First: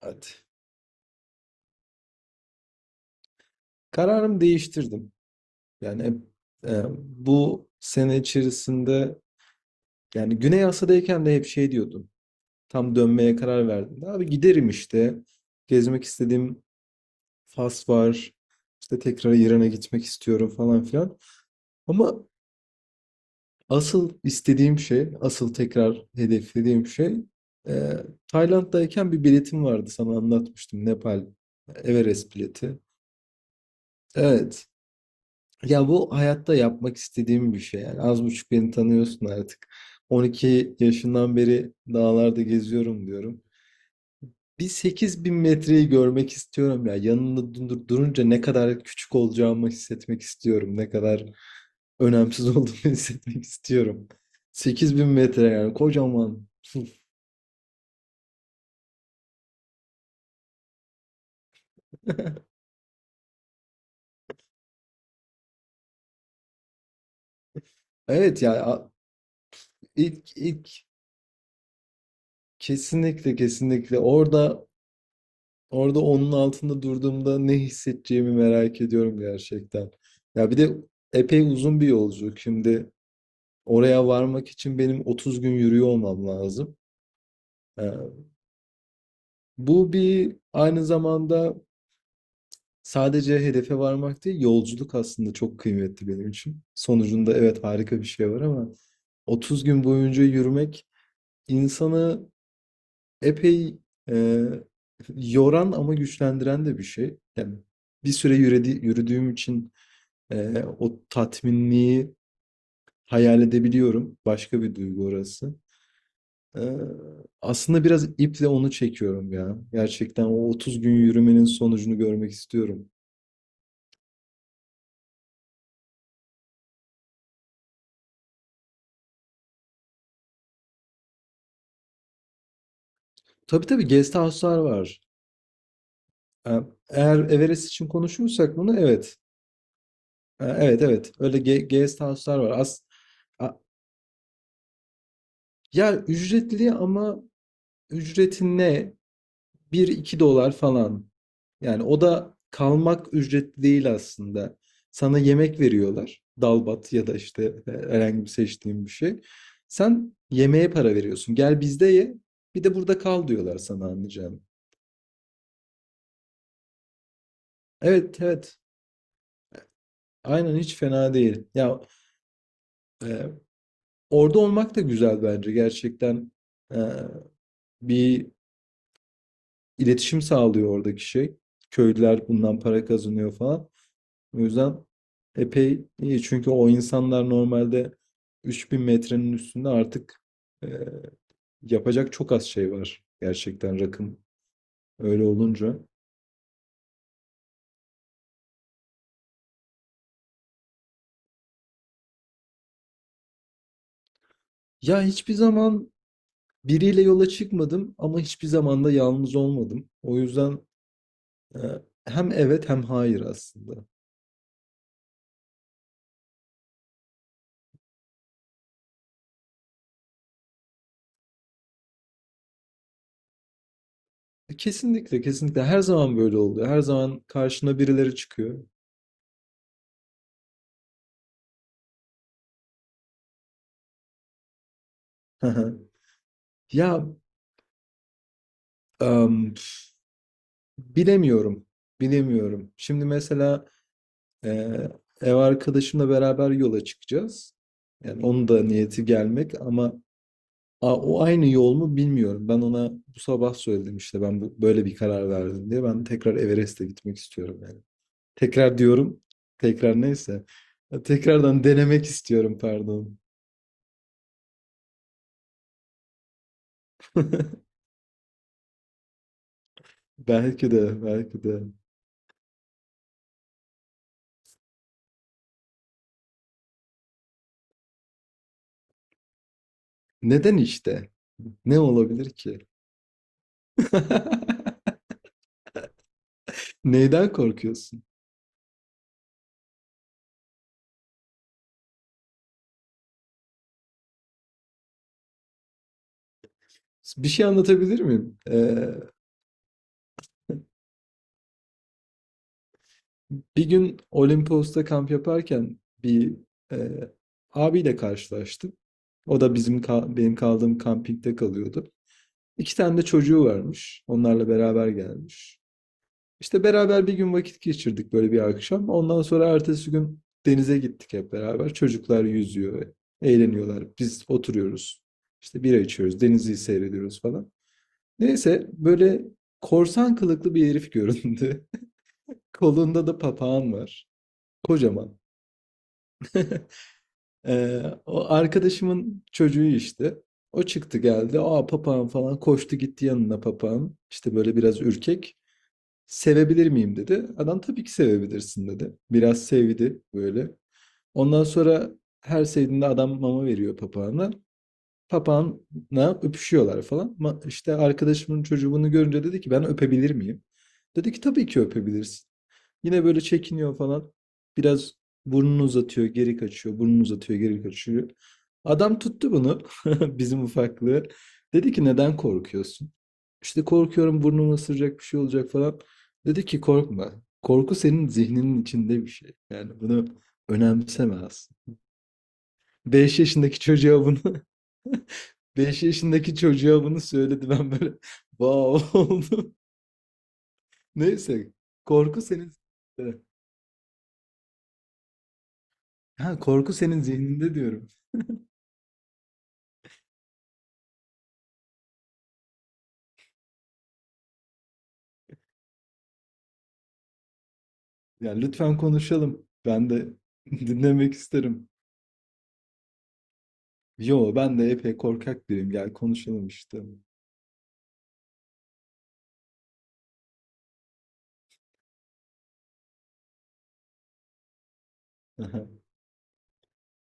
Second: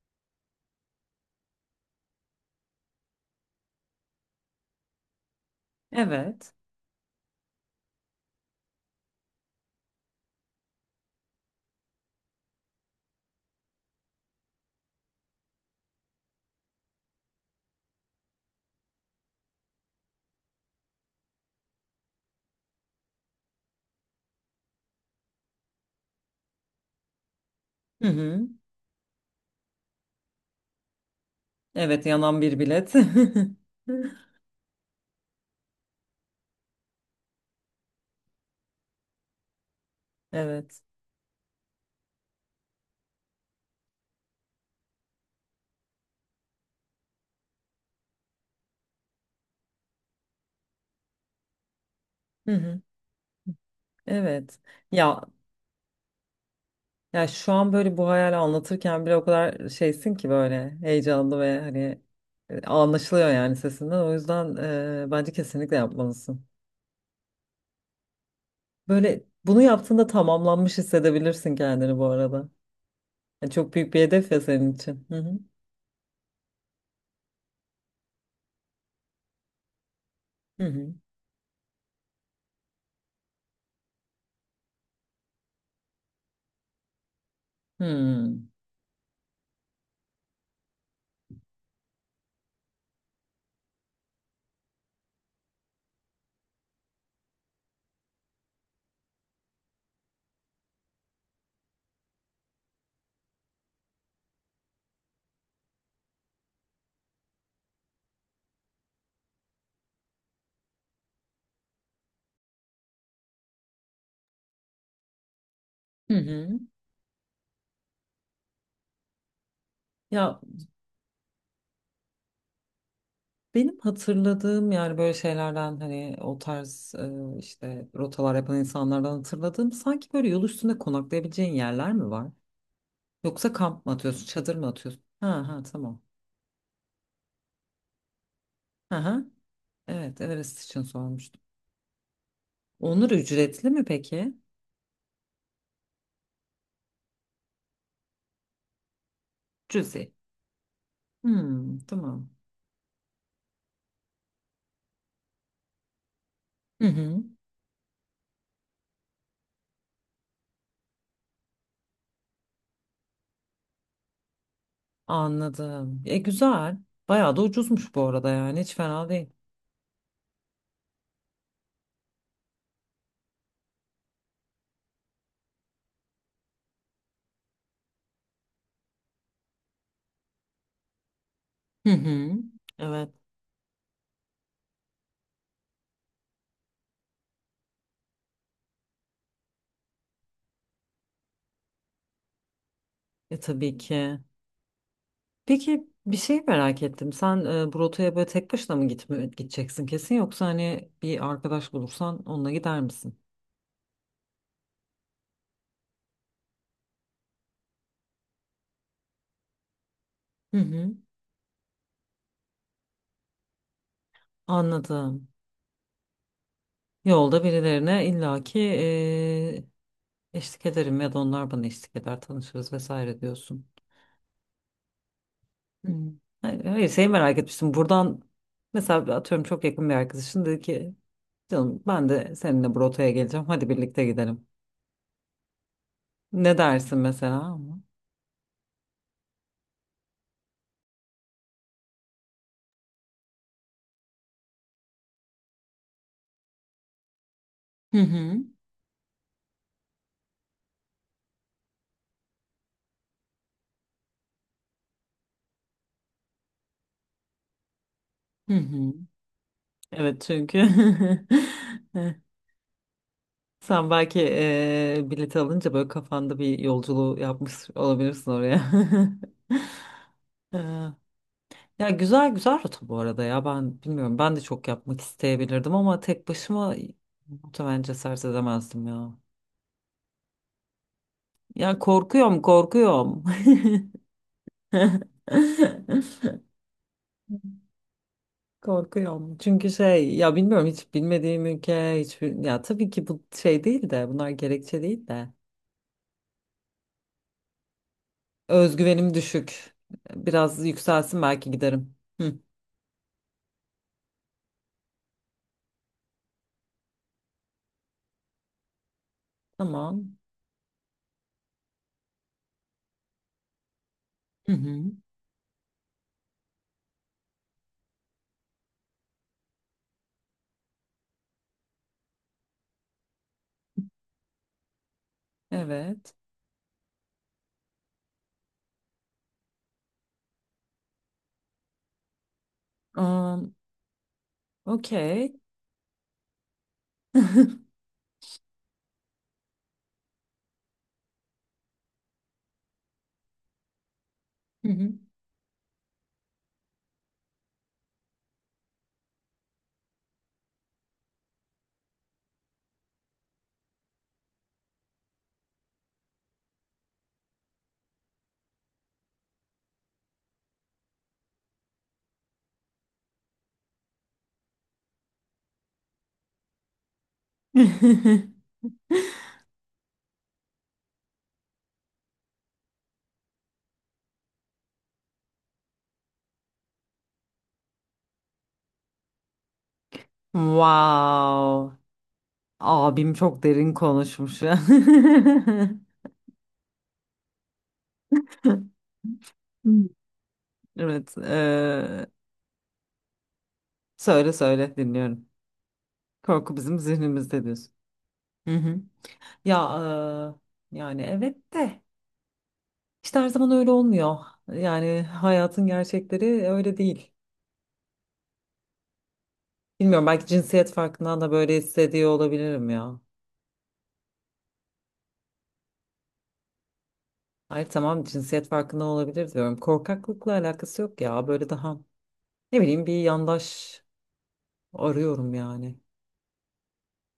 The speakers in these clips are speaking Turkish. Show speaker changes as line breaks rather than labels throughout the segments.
Hadi. Kararımı değiştirdim. Yani hep,
Evet.
bu sene içerisinde yani Güney Asya'dayken de hep şey diyordum. Tam dönmeye karar verdim. Abi giderim işte. Gezmek istediğim Fas var. İşte tekrar İran'a gitmek istiyorum falan filan. Ama asıl istediğim şey, asıl tekrar hedeflediğim şey e,
Hı hı.
Tayland'dayken bir biletim vardı, sana anlatmıştım. Nepal
Evet,
Everest
yanan bir
bileti.
bilet.
Evet. Ya bu hayatta yapmak istediğim bir şey yani. Az buçuk beni tanıyorsun artık. 12
Evet.
yaşından beri dağlarda geziyorum diyorum. Bir 8.000 metreyi görmek istiyorum ya. Yanında durunca ne kadar küçük olacağımı hissetmek istiyorum. Ne kadar önemsiz
Hı
olduğumu
hı.
hissetmek istiyorum.
Evet.
sekiz bin
Ya
metre yani kocaman.
ya, şu an böyle bu hayali anlatırken bile o kadar şeysin ki böyle heyecanlı ve hani anlaşılıyor yani sesinden. O yüzden bence kesinlikle yapmalısın.
Evet ya,
Böyle bunu yaptığında
ilk
tamamlanmış hissedebilirsin kendini bu arada.
kesinlikle
Yani çok büyük
kesinlikle
bir hedef ya
orada.
senin için. Hı hı.
Orada onun altında durduğumda ne hissedeceğimi merak ediyorum gerçekten. Ya bir
Hı
de
hı.
epey uzun bir yolculuk. Şimdi oraya varmak için benim 30 gün yürüyor olmam lazım.
Hı
Ee,
hı.
Bu bir aynı zamanda sadece hedefe varmak değil, yolculuk aslında çok kıymetli benim için. Sonucunda evet harika bir şey var ama 30 gün boyunca yürümek insanı epey e, yoran ama güçlendiren de bir şey. Yani bir süre yürüdüğüm için o tatminliği hayal edebiliyorum. Başka bir duygu orası.
Hı hı.
Ee, Aslında biraz iple onu çekiyorum ya. Gerçekten
Ya,
o 30 gün yürümenin sonucunu görmek istiyorum.
benim hatırladığım yani böyle şeylerden hani o tarz işte rotalar yapan insanlardan hatırladığım sanki böyle yol üstünde konaklayabileceğin yerler mi var? Yoksa
Tabii
kamp
tabii,
mı
guest
atıyorsun, çadır
house'lar
mı
var.
atıyorsun? Ha ha, tamam.
Ee, Eğer Everest için konuşuyorsak bunu,
Ha
evet.
ha. Evet, Everest için
Evet evet, öyle
sormuştum.
guest house'lar var.
Onlar
A-
ücretli mi peki?
Ya ücretli ama ücreti ne? Bir
Cüzi.
iki dolar falan.
Hmm,
Yani o
tamam.
da kalmak ücretli değil aslında. Sana yemek veriyorlar.
Hı
Dalbat ya da
hı.
işte herhangi bir seçtiğin bir şey. Sen yemeğe para veriyorsun. Gel bizde ye. Bir de burada kal diyorlar sana, anlayacağım.
Anladım. E güzel. Bayağı da ucuzmuş bu
Evet
arada,
evet.
yani hiç fena değil.
Aynen, hiç fena değil. Ya e, orada olmak da güzel bence. Gerçekten e, bir iletişim sağlıyor oradaki şey.
Hı
Köylüler
hı.
bundan para
Evet.
kazanıyor falan. O yüzden epey iyi. Çünkü o insanlar normalde 3.000 metrenin üstünde artık e, yapacak çok az şey var.
E tabii
Gerçekten
ki.
rakım öyle olunca.
Peki bir şey merak ettim. Sen bu rotaya böyle tek başına mı gitme, gideceksin kesin, yoksa hani bir arkadaş bulursan onunla gider misin?
Ya hiçbir zaman biriyle yola çıkmadım ama hiçbir zaman da yalnız olmadım. O
Hı
yüzden
hı.
e, hem evet hem hayır aslında.
Anladım. Yolda birilerine illaki eşlik ederim ya da onlar bana eşlik eder, tanışırız vesaire diyorsun.
Kesinlikle kesinlikle her
Hı.
zaman böyle
Hayır,
oluyor. Her
hayır, şeyi
zaman
merak etmiştim.
karşına birileri
Buradan
çıkıyor.
mesela atıyorum çok yakın bir arkadaşın dedi ki canım ben de seninle bu rotaya geleceğim. Hadi birlikte gidelim. Ne dersin
Ya
mesela?
em, bilemiyorum. Bilemiyorum. Şimdi mesela Ee, ev arkadaşımla beraber yola çıkacağız.
Hı
Yani
hı.
onun da niyeti gelmek ama o aynı yol mu bilmiyorum. Ben ona bu sabah söyledim işte, ben bu, böyle bir karar verdim diye. Ben tekrar Everest'e gitmek istiyorum yani.
Hı
Tekrar
hı.
diyorum. Tekrar,
Evet
neyse.
çünkü
Tekrardan denemek istiyorum, pardon.
sen belki bilet alınca böyle kafanda bir yolculuğu yapmış olabilirsin oraya.
Belki
Eee,
de, belki de.
ya, güzel rota bu arada ya, ben bilmiyorum, ben de çok yapmak isteyebilirdim ama tek başıma muhtemelen cesaret edemezdim ya.
Neden işte?
Ya
Ne olabilir
korkuyorum
ki?
korkuyorum.
Neyden korkuyorsun?
Korkuyorum. Çünkü şey ya, bilmiyorum, hiç bilmediğim ülke, ya tabii ki bu şey değil de, bunlar gerekçe değil de.
Bir şey anlatabilir miyim?
Özgüvenim düşük. Biraz yükselsin belki giderim. Hı,
Bir gün Olimpos'ta kamp yaparken bir e, abiyle karşılaştım. O da bizim
tamam.
benim kaldığım kampingde kalıyordu. İki tane de çocuğu varmış. Onlarla
Hı hı.
beraber gelmiş. İşte beraber bir gün vakit geçirdik, böyle bir akşam. Ondan sonra ertesi gün denize gittik hep beraber. Çocuklar yüzüyor, eğleniyorlar. Biz oturuyoruz. İşte bira
Evet.
içiyoruz, denizi seyrediyoruz falan. Neyse, böyle korsan kılıklı bir herif göründü. Kolunda da
Um,
papağan var. Kocaman.
okey.
O arkadaşımın çocuğu işte. O çıktı geldi. Aa papağan falan, koştu gitti yanına papağan. İşte böyle
Hı
biraz
hı.
ürkek. Sevebilir miyim dedi. Adam tabii ki sevebilirsin dedi. Biraz sevdi böyle. Ondan sonra her sevdiğinde adam mama veriyor papağana. Papağanla öpüşüyorlar falan. İşte arkadaşımın çocuğu bunu görünce dedi ki, ben öpebilir miyim? Dedi ki, tabii ki öpebilirsin. Yine böyle çekiniyor falan. Biraz burnunu uzatıyor, geri kaçıyor. Burnunu uzatıyor, geri kaçıyor. Adam tuttu bunu. Bizim ufaklığı. Dedi ki, neden korkuyorsun? İşte korkuyorum, burnumu ısıracak bir şey olacak falan. Dedi ki, korkma. Korku senin zihninin içinde bir şey. Yani bunu önemseme aslında.
Wow. Abim
5
çok
yaşındaki
derin
çocuğa bunu
konuşmuş ya.
5 yaşındaki çocuğa bunu söyledi. Ben böyle wow oldum.
Hmm. Evet.
Neyse. Korku senin, evet.
Söyle söyle, dinliyorum.
Ha,
Korku
korku
bizim
senin
zihnimizde
zihninde
diyorsun.
diyorum.
Hı hı. Ya, yani evet de işte her zaman öyle olmuyor. Yani hayatın gerçekleri öyle değil.
Yani lütfen konuşalım. Ben
Bilmiyorum,
de
belki cinsiyet
dinlemek
farkından da böyle
isterim.
hissediyor olabilirim ya.
Yo, ben de epey korkak biriyim. Gel konuşalım işte.
Hayır tamam, cinsiyet farkından olabilir diyorum. Korkaklıkla alakası yok ya. Böyle daha ne bileyim, bir yandaş arıyorum
Aha.
yani.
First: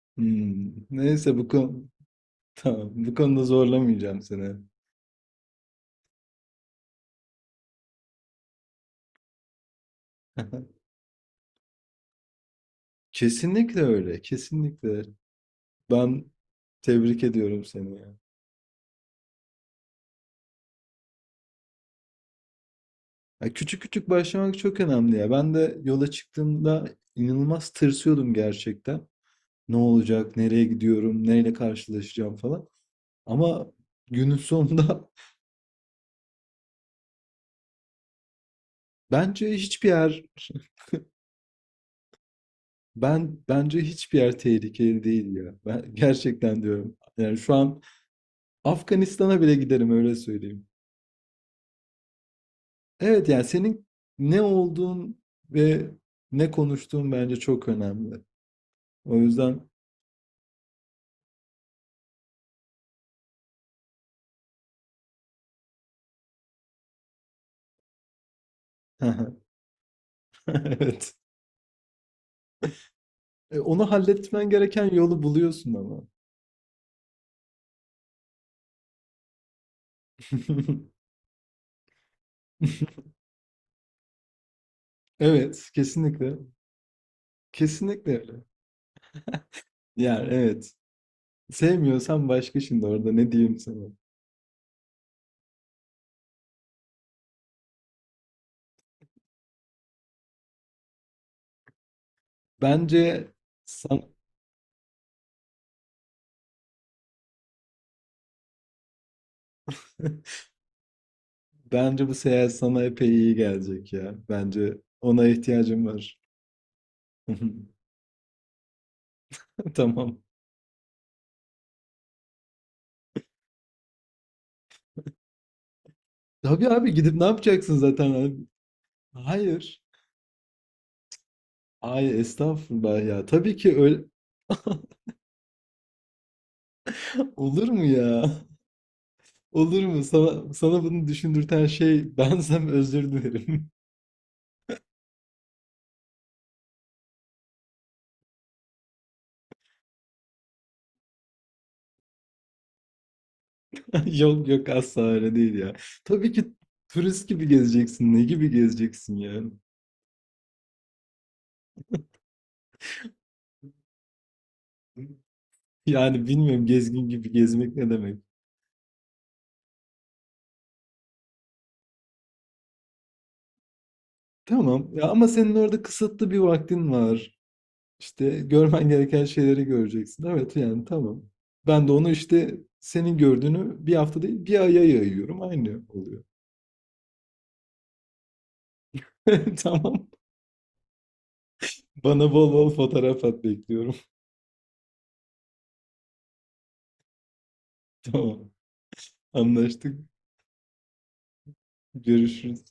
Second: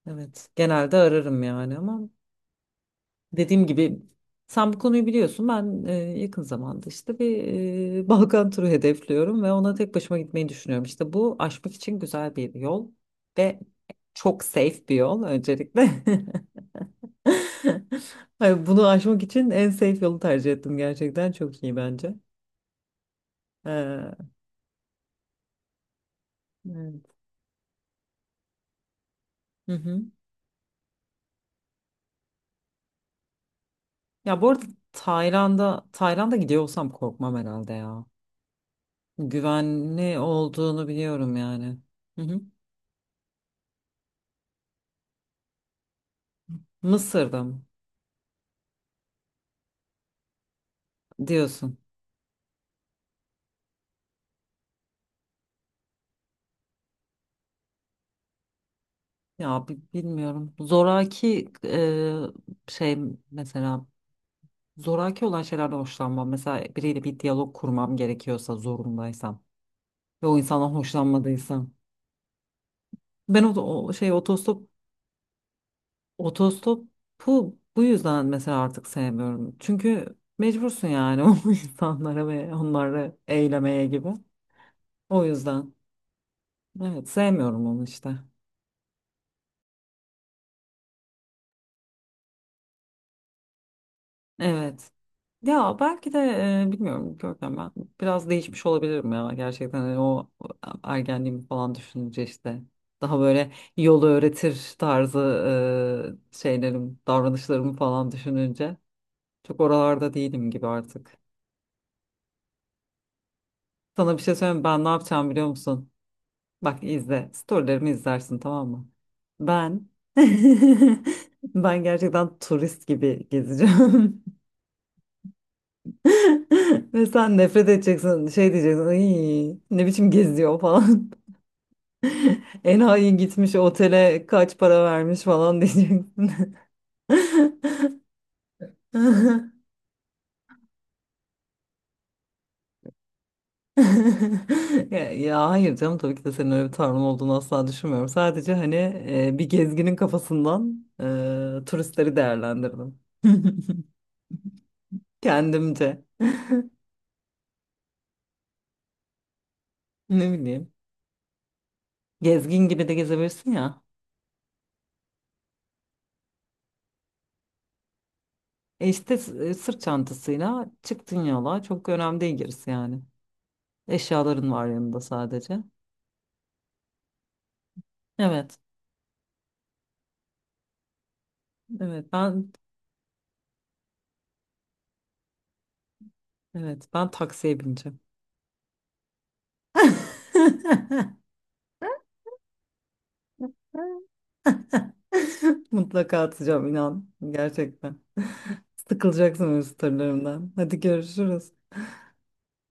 Evet
Hmm,
genelde
neyse,
ararım
bu
yani,
konu
ama
tamam, bu konuda
dediğim gibi
zorlamayacağım seni.
sen bu konuyu biliyorsun. Ben yakın zamanda işte bir Balkan turu hedefliyorum ve ona tek başıma gitmeyi düşünüyorum. İşte bu aşmak için güzel bir yol ve
Kesinlikle öyle.
çok safe bir
Kesinlikle.
yol öncelikle.
Ben tebrik ediyorum seni ya.
Hayır, bunu aşmak için en safe yolu tercih ettim gerçekten. Çok iyi bence.
Ya küçük küçük
Ee,
başlamak çok önemli ya. Ben de yola çıktığımda
evet.
inanılmaz tırsıyordum gerçekten.
Hı
Ne
hı.
olacak? Nereye gidiyorum? Neyle karşılaşacağım falan. Ama günün
Ya bu arada
sonunda
Tayland'a gidiyor olsam korkmam herhalde ya.
bence hiçbir
Güvenli
yer
olduğunu biliyorum yani. Hı hı.
ben bence hiçbir yer tehlikeli değil ya. Ben gerçekten diyorum. Yani
Mısır'da
şu
mı
an Afganistan'a bile giderim, öyle söyleyeyim.
diyorsun?
Evet yani senin ne olduğun ve ne konuştuğun bence çok önemli. O yüzden
Ya, bilmiyorum. Zoraki şey, mesela zoraki olan şeylerden hoşlanmam. Mesela biriyle bir diyalog kurmam gerekiyorsa, zorundaysam ve o insandan
evet.
hoşlanmadıysam. Ben o,
Onu
o şey
halletmen
otostop.
gereken yolu buluyorsun ama.
Otostopu bu yüzden mesela artık sevmiyorum. Çünkü mecbursun yani o insanlara ve onları eylemeye gibi. O
Evet,
yüzden.
kesinlikle.
Evet, sevmiyorum onu işte.
Kesinlikle öyle. Yani evet. Sevmiyorsan, başka şimdi orada ne diyeyim sana.
Evet. Ya belki de bilmiyorum Görkem, ben biraz değişmiş olabilirim ya gerçekten, hani o ergenliğimi falan düşününce işte daha
Bence
böyle yolu
san
öğretir tarzı şeylerim, davranışlarımı falan düşününce çok oralarda değilim gibi artık.
bence bu seyahat sana epey iyi gelecek ya.
Sana bir şey söyleyeyim mi?
Bence
Ben ne
ona
yapacağım biliyor
ihtiyacım
musun?
var.
Bak izle. Storylerimi izlersin tamam mı? Ben
Tamam.
ben gerçekten turist gibi gezeceğim.
Tabii abi,
Ve
gidip ne
sen nefret
yapacaksın zaten
edeceksin.
abi?
Şey diyeceksin. Ay,
Hayır.
ne biçim geziyor falan.
Ay estağfurullah
Enayi
ya.
gitmiş
Tabii ki öyle
otele kaç para vermiş falan diyeceksin.
olur mu ya? Olur mu? Sana bunu düşündürten şey bensem özür dilerim.
Ya, ya hayır canım, tabii ki de senin öyle bir tavrın olduğunu asla düşünmüyorum. Sadece hani bir gezginin kafasından turistleri değerlendirdim.
Yok yok, asla öyle değil ya.
Kendimce.
Tabii ki turist gibi gezeceksin. Ne gibi gezeceksin ya?
Ne bileyim. Gezgin gibi de gezebilirsin ya.
Yani bilmiyorum, gezgin gibi gezmek ne demek.
E işte sırt çantasıyla çıktın yola. Çok önemli değil gerisi yani. Eşyaların var
Tamam
yanında
ya, ama senin
sadece.
orada kısıtlı bir vaktin var. İşte
Evet.
görmen gereken şeyleri göreceksin. Evet yani, tamam. Ben de onu
Evet ben
işte, senin gördüğünü bir hafta değil bir aya yayıyorum. Aynı oluyor.
evet ben taksiye bineceğim.
Tamam. Bana bol bol fotoğraf at, bekliyorum.
Mutlaka atacağım inan. Gerçekten.
Tamam.
Sıkılacaksın benim
Anlaştık.
storylerimden. Hadi görüşürüz.
Görüşürüz.